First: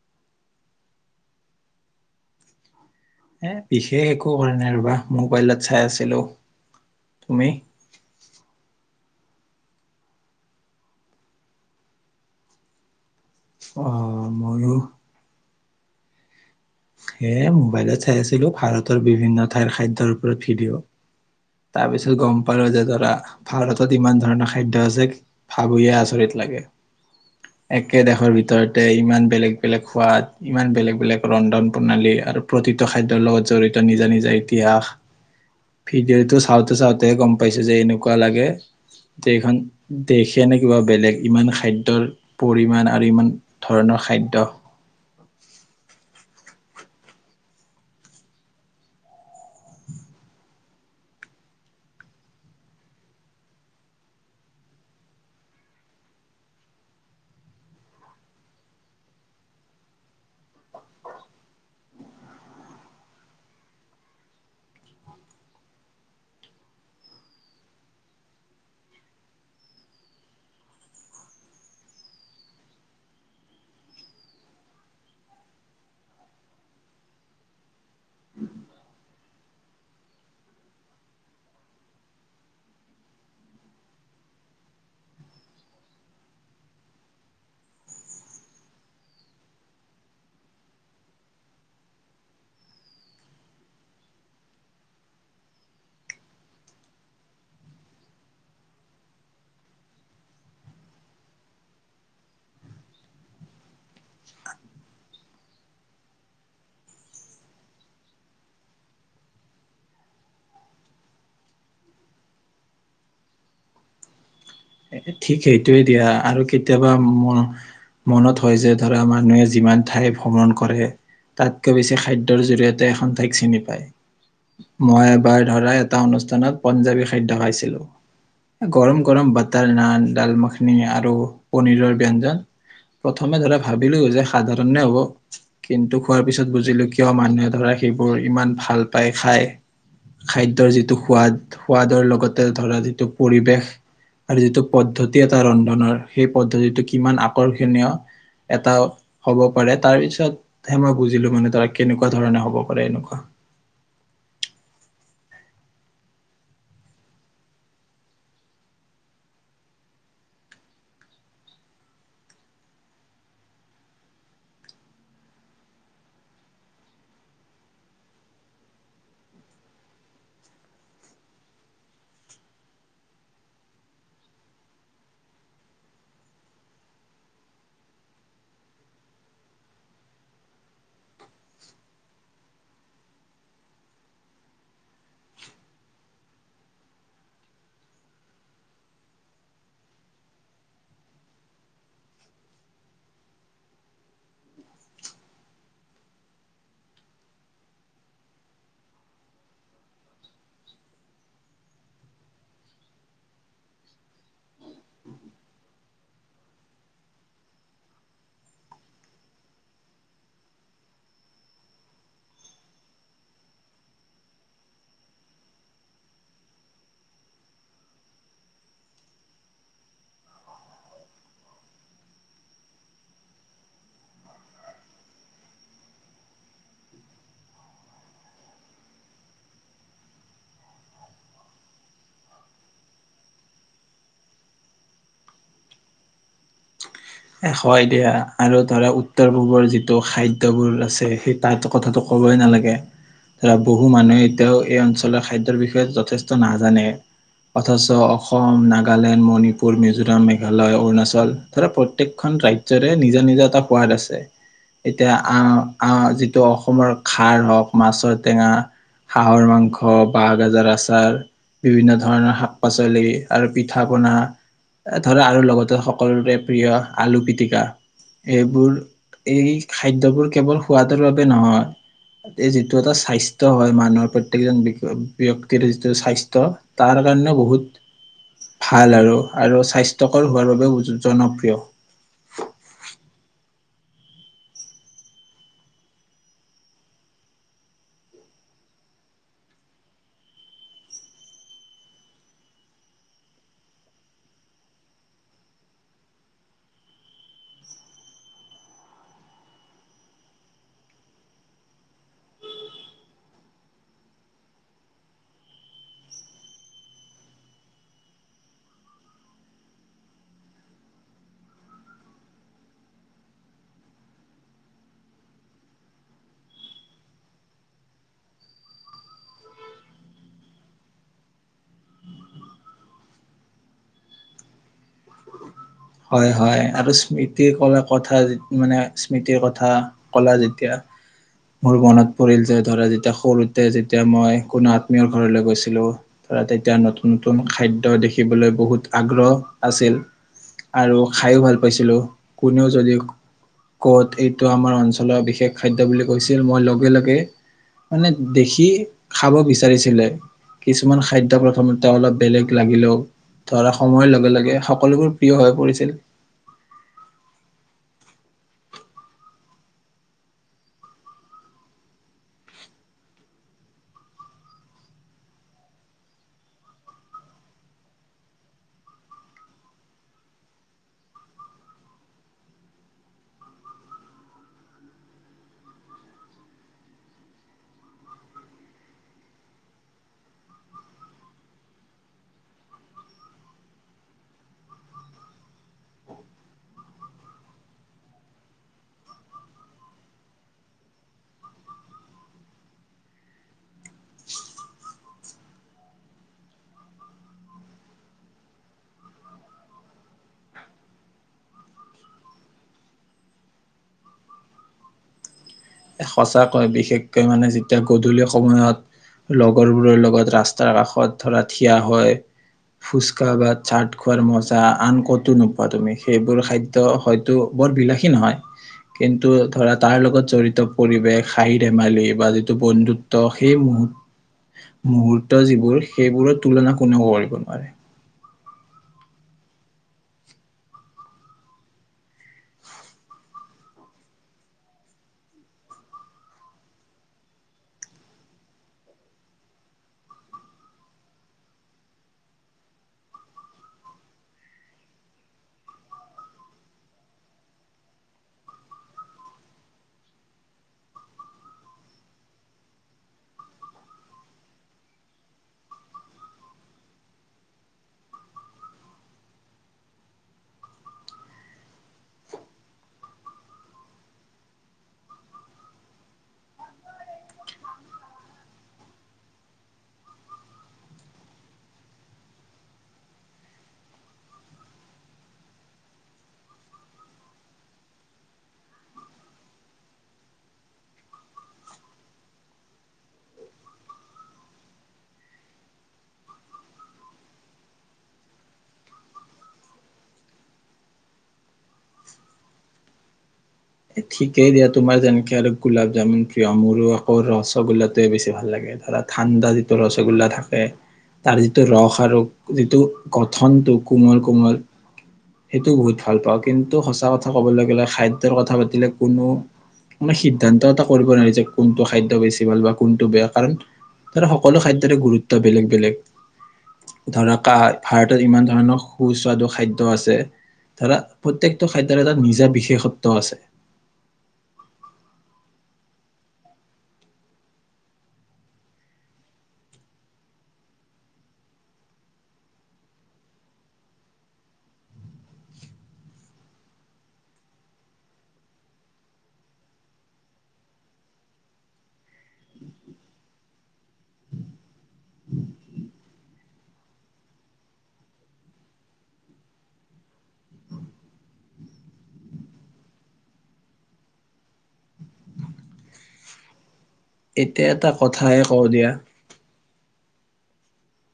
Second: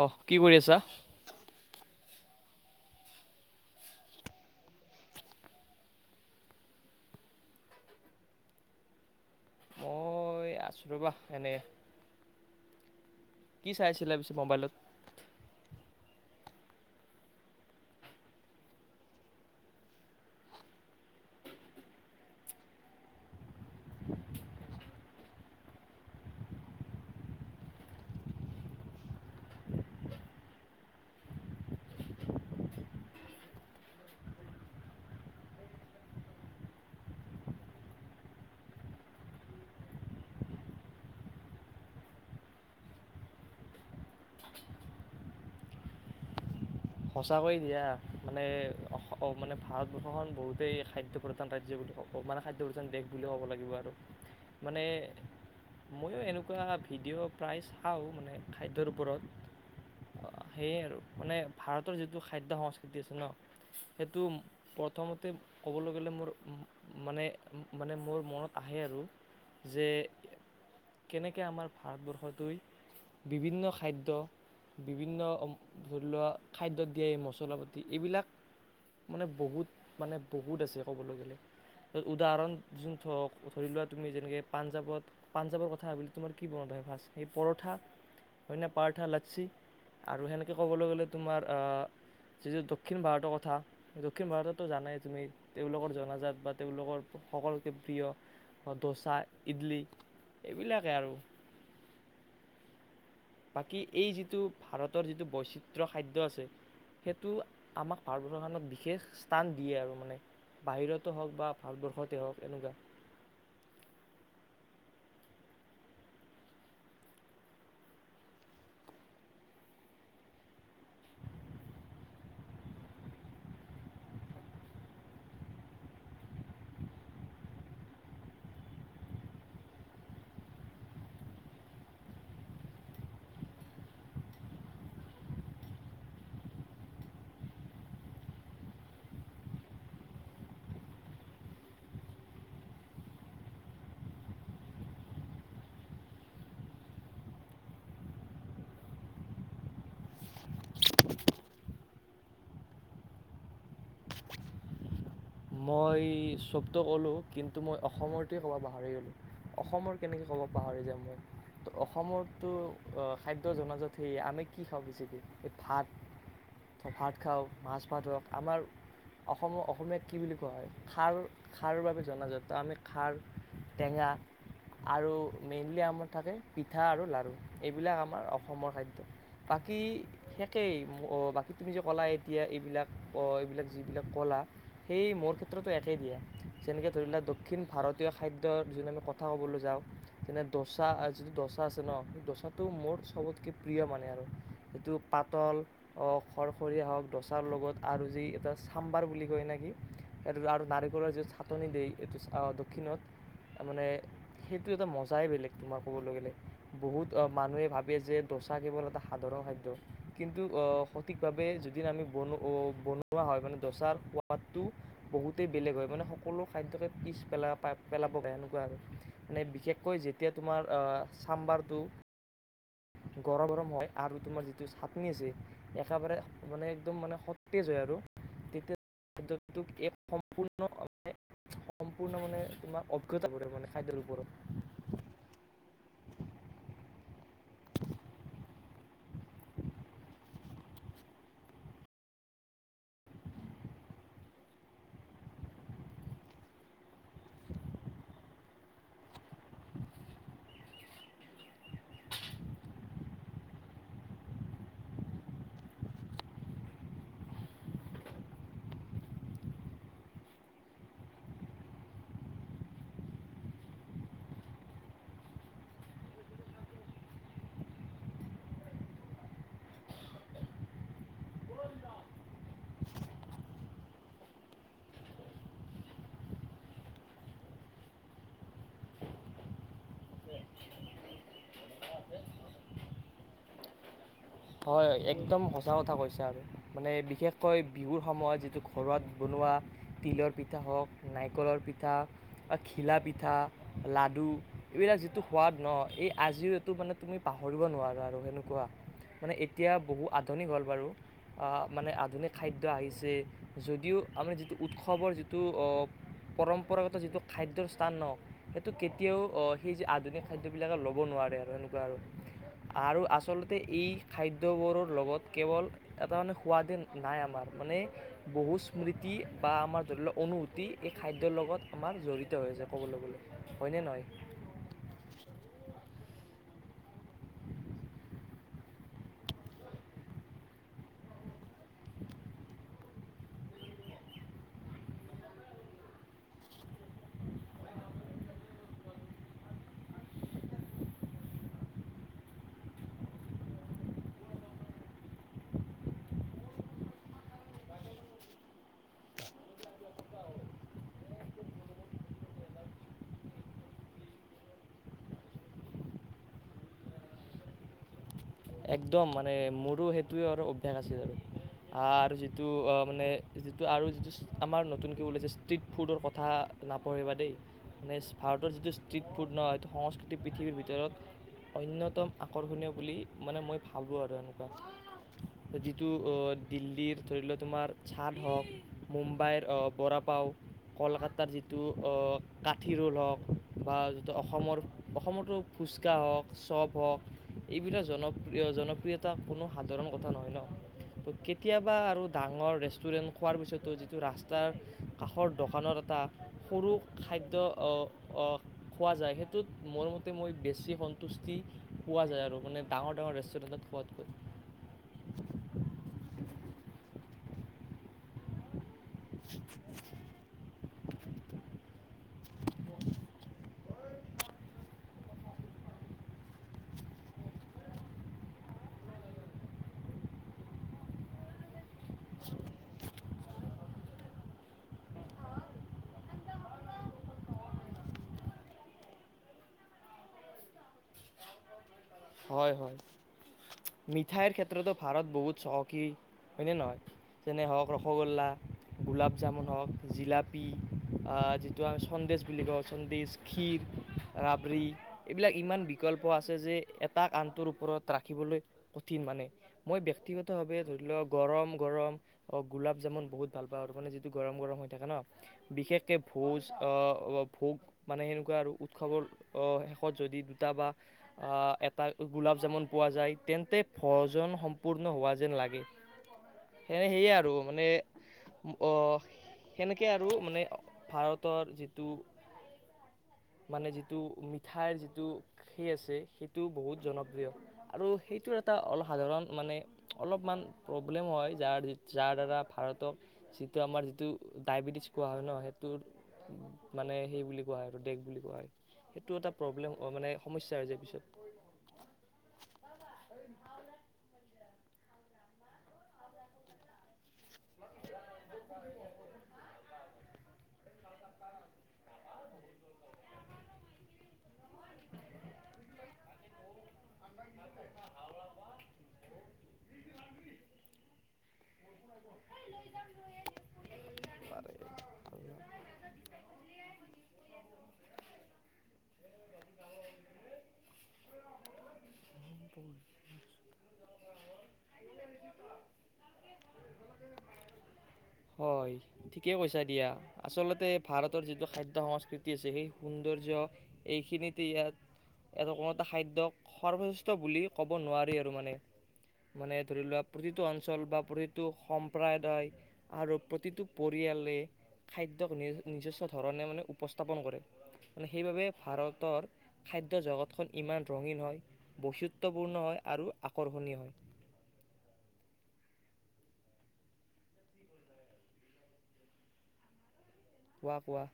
অহ, কি কৰি আছা? এ, বিশেষ একো কৰা নাই ৰ'বা, মোবাইলত চাই আছিলোঁ, তুমি? মই আছোঁ ৰ'বা এনে, কি অ চাই আছিলা পিছে মোবাইলত? ময়ো এ, মোবাইলত চাই আছিলোঁ ভাৰতৰ বিভিন্ন ঠাইৰ খাদ্যৰ ওপৰত ভিডিঅ'। তাৰপিছত গম পালোঁ যে, ধৰা ভাৰতত ইমান ধৰণৰ খাদ্য আছে। ভাবয়ে আচৰিত লাগে। [unintelligible] একে দেশৰ ভিতৰতে ইমান বেলেগ, বেলেগ সোৱাদ ইমান বেলেগ, বেলেগ ৰন্ধন প্ৰণালী আৰু প্ৰতিটো খাদ্যৰ লগত জড়িত নিজা, নিজা ইতিহাস, ভিডিঅ' টো, চাওঁতে চাওঁতেহে গম পাইছোঁ যে এনেকুৱা লাগে যে এইখন দেশে নে কিবা বেলেগ ইমান খাদ্যৰ পৰিমাণ আৰু ইমান ধৰণৰ খাদ্য। সঁচাকৈয়ে দিয়া মানে, মানে অ ভাৰতবৰ্ষ খন বহুতেই খাদ্য প্ৰধান ৰাজ্য বুলি ক ক'ব মানে খাদ্য প্ৰধান দেশ বুলিয়ে ক'ব লাগিব আৰু মানে মইয়ো এনেকুৱা ভিডিঅ' প্ৰায় চাওঁ, মানে খাদ্যৰ ওপৰত আ সেয়ে আৰু মানে ভাৰতৰ যিটো খাদ্য সংস্কৃতি আছে ন' সেইটো প্ৰথমতে ক'বলৈ গ'লে মোৰ মানে, মানে মোৰ মনত আহে আৰু যে কেনেকে আমাৰ ভাৰতবৰ্ষ টোই বিভিন্ন খাদ্য, বিভিন্ন ধৰি লোৱা খাদ্যত দিয়া‌ এই মছলা - পাতি এইবিলাক মানে বহুত মানে বহুত আছে ক'বলৈ গ'লে। উদাহৰণ যোন ধৰক, ধৰি লোৱা তুমি যেনেকে পাঞ্জাৱত পাঞ্জাৱৰ কথা ভাবিলে তোমাৰ কি মনত আহে ফাৰ্ষ্ট সেই পৰঠা হয়নে পাৰ্থা, লাছি আৰু সেনেকে ক'বলৈ গ'লে তোমাৰ যে যে দক্ষিণ ভাৰতৰ কথা দক্ষিণ ভাৰতত' জানাই তুমি, তেওঁলোকৰ জনাজাত বা তেওঁলোকৰ সকলোতকে প্ৰিয় ডোচা, ইডলি এইবিলাকেই আৰু বাকী এই যিটো, ভাৰতৰ যিটো বৈচিত্ৰ খাদ্য আছে। সেটো আমাক ভাৰতবৰ্ষ খনত বিশেষ স্থান দিয়ে আৰু মানে বাহিৰতো হওঁক বা ভাৰতবৰ্ষতে হওঁক এনোকোৱা ঠিক সেইটোয়ে দিয়া, আৰু কেতিয়াবা মোৰ মনত হয় যে, ধৰা যিমান ঠাই ভ্ৰমণ কৰে তাতকৈ বেছি খাদ্যৰ জৰিয়তে এখন ঠাইক চিনি পায়। মই এবাৰ ধৰা এটা অনুষ্ঠানত পঞ্জাৱী খাদ্য খাইছিলোঁ গৰম গৰম বাটাৰ নান, ডাল মাআখিনি আৰু পনীৰৰ ব্যঞ্জন প্ৰথমে ধৰা ভাবিলো যে সাধাৰণে হ'ব কিন্তু খোৱাৰ পিছত বুজিলো কিয় মানুহে ধৰা সেইবোৰ ইমান ভাল পায় খায়। খাদ্যৰ যিটো সোৱাদ, সোৱাদৰ লগতে ধৰা যিটো পৰিৱেশ আৰু যিটো পদ্ধতি এটা ৰন্ধনৰ সেই পদ্ধতিটো কিমান আকৰ্ষণীয় এটাও হ'ব পাৰে তাৰ পিছত সে মই বুজিলো মানে ধৰা কেনেকোৱা ধৰণে হ'ব পাৰে এনেকুৱা। মই চ'বত' ক'লোঁ কিন্তু মই অসমৰ টোৱে ক'বা পাহাৰি গ'লো। অসমৰ কেনেকে ক'ব পাহৰি যাম মই? ত অসমৰতো খাদ্য জনাজাত সেই আমি কি খাওঁ বেচিকে, এই ভাত। ভাত খাওঁ, মাছ ভাত ধৰক আমাৰ অসম অসমীয়াত কি বুলি কোৱা হয়? খাৰ খাৰৰ বাবে জনাজাত, ত' আমি খাৰ, টেঙা আৰু মেইনলি আমাৰ থাকে, পিঠা আৰু লাড়ু এইবিলাক আমাৰ অসমৰ খাদ্য। বাকী সেকেই বাকী তুমি যে ক'লা এতিয়া এইবিলাক এইবিলাক যিবিলাক ক'লা সেই মোৰ ক্ষেত্ৰতো একেই দিয়া, যেনেকে ধৰি লোৱা দক্ষিণ ভাৰতীয় খাদ্যৰ যদি আমি কথা ক'বলৈ যাওঁ তেনে দচা আচ দচা আছে ন' সেই দচাটো মোৰ চবতকে প্ৰিয় মানে আৰু সেইটো পাতল হওঁক খৰখৰীয়া হওঁক দচাৰ লগত আৰু যি এটা চাম্বাৰ বুলি কয়নে ই আৰু নাৰিকলৰ যিটো চাটনি দিয়ে এইটো অঁ দক্ষিণত, মানে সেইটো এটা মজাই বেলেগ তোমাৰ ক'বলৈ গ'লে, বহুত অ' মানুহে ভাবে যে ডোচা কেৱল এটা সাধাৰণ খাদ্য, কিন্তু অ'হ সঠিক ভাবে যিদিন আমি বন অ' বন বনোৱা হয় মানে দ'চাৰ সোৱাদটো বহুতেই বেলেগ হয় মানে সকলো খাদ্যকে পিছ পেলা-পেলাবগৈ এনেকুৱা আৰু। মানে বিশেষকৈ যেতিয়া তোমাৰ অ চাম্বাৰটো গৰম হয় আৰু তোমাৰ যিটো চাটনি আছে একেবাৰে মানে একদম মানে সতেজ হয় আৰু তেতিয়া [unintelligible] সম্পূৰ্ণ মানে তোমাৰ অজ্ঞতা পৰে মানে খাদ্যৰ ওপৰত। এ হয় দিয়া আৰু ধৰা উত্তৰ পূৱৰ যিটো খাদ্যবোৰ আছে সেই তাৰটো কথাটো ক'বই নালাগে ধৰা বহু মানুহে এতিয়াও এই অঞ্চলৰ খাদ্যৰ বিষয়ে যথেষ্ট নাজানে। অথচ অসম, নাগালেণ্ড, মণিপুৰ, মিজোৰাম, মেঘালয়, অৰুণাচল ধৰা প্ৰ প্ৰত্যেকখন ৰাজ্যৰে নিজা নিজা এটা সোৱাদ আছে। এতিয়া আহ আহ যিটো অসমৰ খাৰ হওঁক, মাছৰ টেঙা হাঁহৰ মাংস, বাঁহগাজৰ আচাৰ, বিভিন্ন ধৰণৰ শাক-পাচলি আৰু পিঠা-পনা ধৰা আৰু লগতে সকলোৰে প্ৰিয় আলু পিটিকা, এইবোৰ এই খাদ্যবোৰ কেৱল সোৱাদৰ বাবে নহয় এই যিটো এটা স্বাস্থ্য হয় মানুহৰ প্ৰত্যেক জন ব্যক্তিৰ যিটো স্বাস্থ্য তাৰ কাৰণেও বহুত ভাল আৰু। আৰু স্বাস্থ্যকৰ হোৱাৰ বাবেও জনপ্ৰিয়। [inaudible] হয় একদম সঁচা কথা কৈছা আৰু মানে বিশেষকৈ বিহুৰ সময়ত যিটো ঘৰত বনোৱা তিলৰ পিঠা হওঁক, নাৰিকলৰ পিঠা বা ঘিলা পিঠা লাডু এইবিলাক যিটো সোৱাদ ন, এই আজিও এইটো মানে তুমি পাহৰিব নোৱাৰা আৰু সেনেকুৱা। মানে এতিয়া বহু আধুনিক হ'ল বাৰু, আ মানে আধুনিক খাদ্য আহিছে যদিও আমি যিটো উৎসৱৰ যিটো অ পৰম্পৰাগত যিটো খাদ্যৰ স্থান ন সেইটো কেতিয়াও অ সেই আধুনিক খাদ্যবিলাকে ল'ব নোৱাৰে আৰু সেনেকুৱা আৰু। আৰু আচলতে এই খাদ্যবোৰৰ লগত কেৱল এটা মানে সোৱাদে নাই আমাৰ মানে বহু স্মৃতি বা আমাৰ ধৰি লওঁ অনুভূ তি এই খাদ্যৰ লগত আমাৰ জড়িত হৈ আছে ক'বলৈ গ'লে, হয়নে নহয়? হয় হয় আৰু স্মৃতি কলে কথা মানে স্মৃতিৰ কথা কলা যেতিয়া মোৰ মনত পৰিল যে ধৰা যেতিয়া সৰু তে যেতিয়া মই কোনো আত্মীয়ৰ ঘৰলৈ গৈছিলো ধৰা তেতিয়া নতু নতুন খাদ্য দেখিবলৈ বহুত আগ্ৰহ আছিল, আৰু খায়ো ভাল পাইছিলোঁ। কোনেও যদি ক'ত এইটো আমাৰ অঞ্চলৰ বিশেষ খাদ্য বুলি কৈছিল মই লগে লগে মানে দেখি খাব বিচাৰিছিলে কিছুমান খাদ্য প্ৰথমতে অলপ বেলেগ লাগিলেও ধৰা সময়ৰ লগে লগে সকলোবোৰ প্ৰিয় হৈ পৰিছিল। একদম মানে মোৰো সেইটোৱে আৰু অভ্যাস আছিল আৰু। আৰু যিটো মানে যিটো আৰু যিটো আমাৰ নতুনকৈ ওলাইছে ষ্ট্ৰিট ফুডৰ কথা নাপাহৰিবা দেই। মানে ভাৰতৰ যিটো ষ্ট্ৰ্ৰীট ফুড নহয় সেইটো সংস্কৃতি পৃথিৱীৰ ভিতৰত অন্যতম আকৰ্ষণীয় বুলি মানে মই ভাবোঁ আৰু এনেকুৱা। যিটো দিল্লীৰ ধৰি লওঁ তোমাৰ চাট হওঁক, মুম্বাইৰ বৰা পাও কলকাতাৰ যিটো অ কাঠি ৰোল হওঁক বা যিটো অসমৰ অসমতো ফুচকা হওক চপ হওক এইবিলাক জনপ্ৰিয় জনপ্ৰিয়তা কোনো সাধাৰণ কথা নহয় ন? ত'কেতিয়াবা আৰু ডাঙৰ ৰেষ্টুৰেন্ট খোৱাৰ পিছতো যিটো ৰাস্তাৰ কাষৰ দোকানৰ এটা সৰু খাদ্য অ' অ! খোৱা যায় সেইটোত মোৰ মতে মই বেছি সন্তুষ্টি পোৱা যায় আৰু মানে ডাঙৰ ডাঙৰ ৰেষ্টুৰেণ্টত খোৱাতকৈ সঁচাকৈ বিশেষকে মানে যেতিয়া গধূলি সময়ত লগৰবোৰৰ লগত ৰাস্ তাৰ কাষত ধৰা ঠিয়া হৈয় ফুচকা বা চাট খোৱাৰ মজা আন কতো নোপোৱা তুমি সেইবোৰ খাদ্ ত' হয়তো বৰ বিলাসী নহয় কিন্তু ধৰা তাৰ লগত জড়িত পৰিৱেশ হাঁহি ধেমালি বা যিটো বন্ধুত্ব সেই মুহু মুহূুৰ্ত যিবোৰ সেইবোৰৰ তুলনা কোনেও কৰিব নোৱাৰে! হয়! হয়! মিঠাইৰ ক্ষেত্ৰতো ভাৰত বহুত চহকী হয়নে নহয়? যেনে হওক ৰসগোল্লা গোলাপ জামুন হওক, জিলাপী আ যিটো আমি চন্দেছ বুলি কওঁ চন্দেছ ক্ষীৰ ৰাবৰি এইবিলাক ইমান বিকল্প আছে যে এট তাক আনটোৰ ওপৰত ৰাখিবলৈ কঠিন মানে মই ব্যক্তিগত ভাৱে ধৰি লওক গৰম গৰম অ গোলাপ জামুন বহুত ভাল পাওঁ মানে যিটো গৰম গৰম হৈ থাকে ন বিশেষকে ভোজ আ উৱ ভোগ মানে সেনেকুৱা আৰু উৎসৱৰ অ শেষত যদি দুটা বা এট টা গোলাপ জামুন পোৱা যায় তেন্তে ভজন সম্পূৰ্ণ হোৱা যেন লাগে সে সেয়ে আৰু মানে অহ সেনেকে আৰু মানে ভাৰতৰ যিটো মানে যিটো মিঠাইৰ যিটো সেই আছে সেইটো বহুত জনপ্ৰিয় আৰু সেইটো এটা অসাধাৰণ মানে অলপমান প্ৰব্লেম হয় যাৰ যাৰ দ্বাৰা ভাৰতক যিটো আমাৰ যিটো ডায়বেটিছ কোৱা হয় ন সেইটো মানে সেই বুলি কোৱা হয় ডেগ বুলি কোৱা হয় সেইটো এটা প্ৰব্লেম অ মানে সমস্যা হৈ যায় পিছত এ ঠিকেই দিয়া তোমাৰ যেনকে আৰু গোলাপ জামুন প্ৰিয় মোৰো আকৌ ৰসগোল্লাটোৱে বেছি ভাল লাগে ধৰা ঠাণ্ডা যিটো ৰসগোল্লা থাকে তাৰ যিটো ৰস আৰু যিটো কথনটো কোমল কোমল [unintelligible] সেইটো বহুত ভাল পাওঁ কিন্তু সঁচা কথা ক'বলে গ'লে খাদ্যৰ কথা পাতিলে কোনো মানে সিদ্ধান্ত এটা কৰিব নোৱাৰি যে কোনটো খাদ্য বেছি ভাল বা কোনটো বেয়া কাৰণ তাৰ সকলো খাদ্যৰে গুৰুত্ব বেলেগ বেলেগ ধৰা কা ভাৰতত ইমান ধৰণৰ সুস্বাদু খাদ্য আছে ধৰা প্ৰত্যেকটো খাদ্যৰ এটা নিজা বিশেষত্ব আছে [unintelligible] হয় ঠিকেই কৈছা দিয়া আচলতে ভাৰতৰ যিটো খাদ্য সংস্কৃতি আছে সেই সৌন্দৰ্য এইখিনিতে ইয়াৰ ইয়াৰ কোনো এটা খাদ্যক সৰ্বশ্ৰেষ্ঠ বুলি ক'ব নোৱাৰি আৰু মানে মানে ধৰি লোৱা প্ৰতিটো অঞ্চল বা প্ৰতিটো সম্প্ৰাদায় আৰু প্ৰতিটো পৰিয়ালে খাদ্যক নি নিজস্ব ধৰণে মানে উপস্থাপন কৰে। মানে সেইবাবে ভাৰতৰ খাদ্য জগতখন ইমান ৰঙীন হয়। বৈচিত্ৰ্যপূৰ্ণ হয়, আৰু আকৰ্ষণীয় হয়। এতিয়া এটা কথাইে কওঁ দিয়া। কোৱা কোৱা।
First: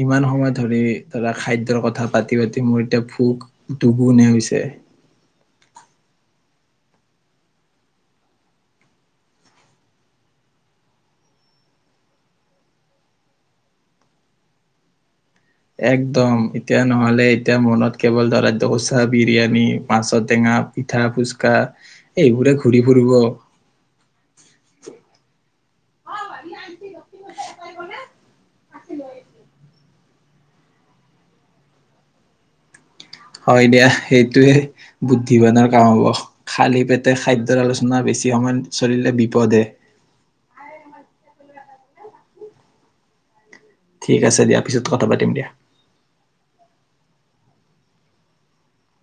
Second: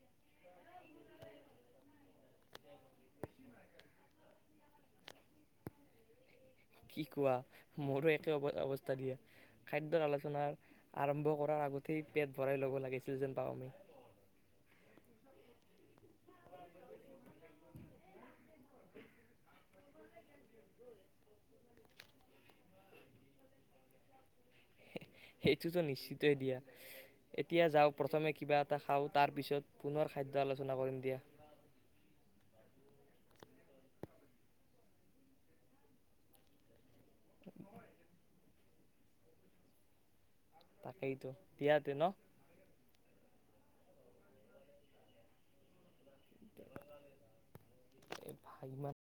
ইমান সময় ধৰি ধৰা খাদ্যৰ কথা পাতি পাতি মোৰ ভোক দুগুণে হৈছে। কি কোৱা মোৰো একে অ অৱস্থা দিয়া। খাদ্যৰ আলোচনাৰ আৰম্ভ কৰাৰ আগতেই পেট ভৰাই ল'ব লাগিছিল যেন পাওঁ আমি। একদম এতিয়া নহ'লে এতিয়া মনত কেৱল ধৰা ডোচা, বিৰিয়ানী, মাছৰ টেঙা পিঠা, ফুচকা এইবোৰে ঘূৰি ফুৰিব। সেইটোতো নিশ্চিতয়ে দিয়া। এতিয়া যাওঁ, প্ৰথমে কিবা এটা খাওঁ তাৰ পিছত পুনৰ খাদ্য আলোচনা কৰিম দিয়া। হয় দিয়া সেইটোৱে বুদ্ধি কাৰণে কাম হব, খালী পেট তে খাদ্যৰ আলোচনা বেছি সময়ত চলিলে বিপদহে। তাকেইতো দিয়াতে ন। ঠিক আছে দিয়া পিছত কথা পাতিম দিয়া। [inaudible]